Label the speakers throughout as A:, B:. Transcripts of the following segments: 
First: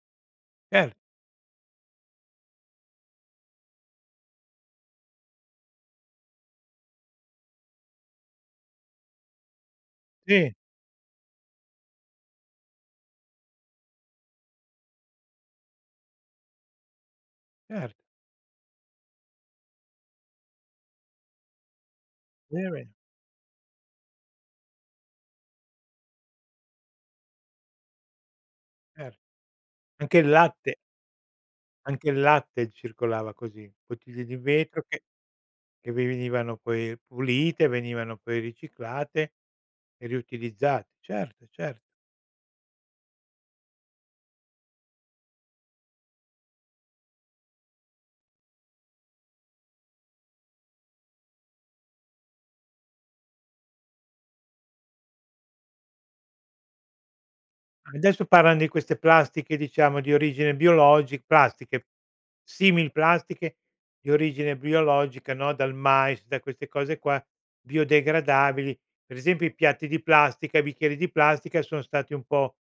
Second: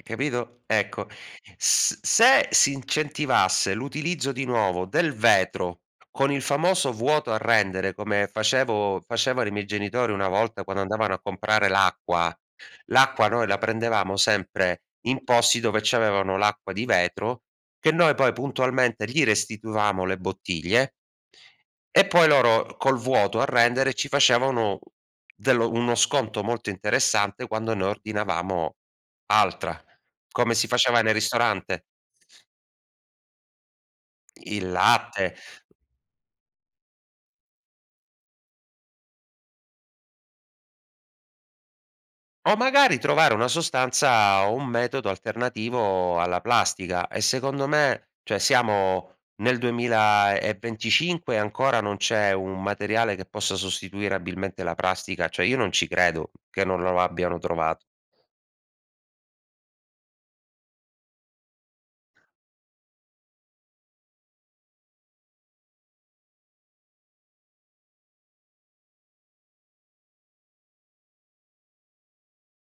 A: E capito?
B: Per
A: Ecco, s se si incentivasse l'utilizzo di nuovo del vetro con il famoso vuoto a rendere come facevo facevano i miei genitori una
B: Sì.
A: volta quando andavano a comprare l'acqua, l'acqua noi la prendevamo sempre in posti dove ci avevano l'acqua di vetro, che
B: Cer
A: noi poi puntualmente gli restituivamo le bottiglie e poi loro
B: Veramen
A: col vuoto a rendere ci facevano dello uno sconto molto interessante quando ne ordinavamo
B: Cer
A: altra,
B: anche il
A: come si
B: latte
A: faceva nel ristorante.
B: anche il latte circolava così, bottiglie di
A: I il
B: vetro che
A: latte
B: che vi venivano poi pulite, venivano poi riciclate e riutilizzate. Certo, certo.
A: O magari trovare una sostanza o un metodo alternativo alla plastica. E secondo me, cioè siamo nel 2025 ancora non c'è un materiale che possa sostituire abilmente la plastica. Cioè io non ci credo che non lo lo abbiano trovato.
B: Adesso parlan di queste plastiche, diciamo, di origine biologi plastiche, simil plastiche di origine biologica, no, dal mais, da queste cose qua, biodegradabili. Per esempio i piatti di plastica, i bicchieri di plastica sono stati un po'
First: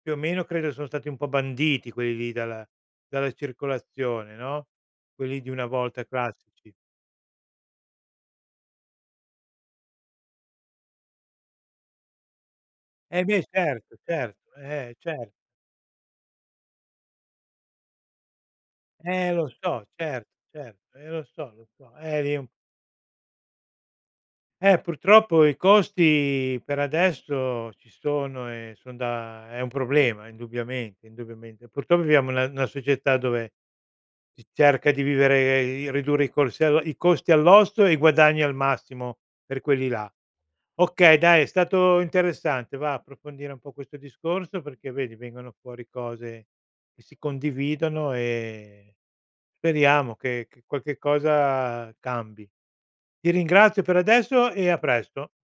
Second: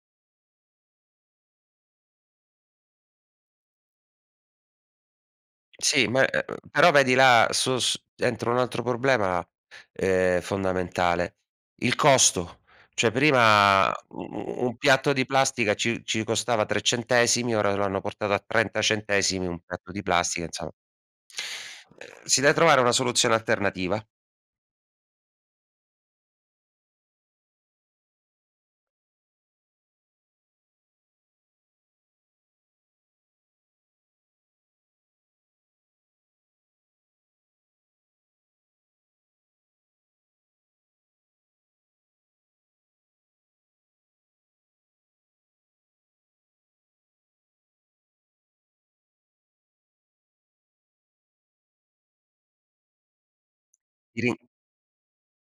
B: più o meno credo sono stati un po' banditi quelli lì dalla dalla circolazione, no, quelli di una volta
A: Sì, ma, e uhm,
B: classici.
A: però vedi là su su dentro un altro problema, ehm, fondamentale, il costo. Cioè
B: E beh
A: prima,
B: certo
A: u
B: certo,
A: u un
B: eh
A: piatto di
B: certo.
A: plastica ci ci costava 3 centesimi, ora lo hanno portato a 30
B: Eh
A: centesimi
B: lo
A: un
B: so
A: piatto di
B: certo
A: plastica, insomma.
B: certo, eh lo so lo so.
A: Ehm,
B: Eh lì
A: si
B: un p
A: de trovare una soluzione alternativa.
B: Eh purtroppo i costi per adesso ci sono e son da è un problema indubbiamente indubbiamente. Purtroppo viviamo in una una società dove si cerca di vivere, di ridurre i cos ehm, i costi all'osso e i guadagni al massimo per quelli là. Okay, dai, è stato interessante, va, approfondire un po' questo discorso perché vedi vengono fuori cose che si condividono e speriamo che che qualche cosa cambi. Ti ringrazio per
A: Ti rin
B: adesso e a presto.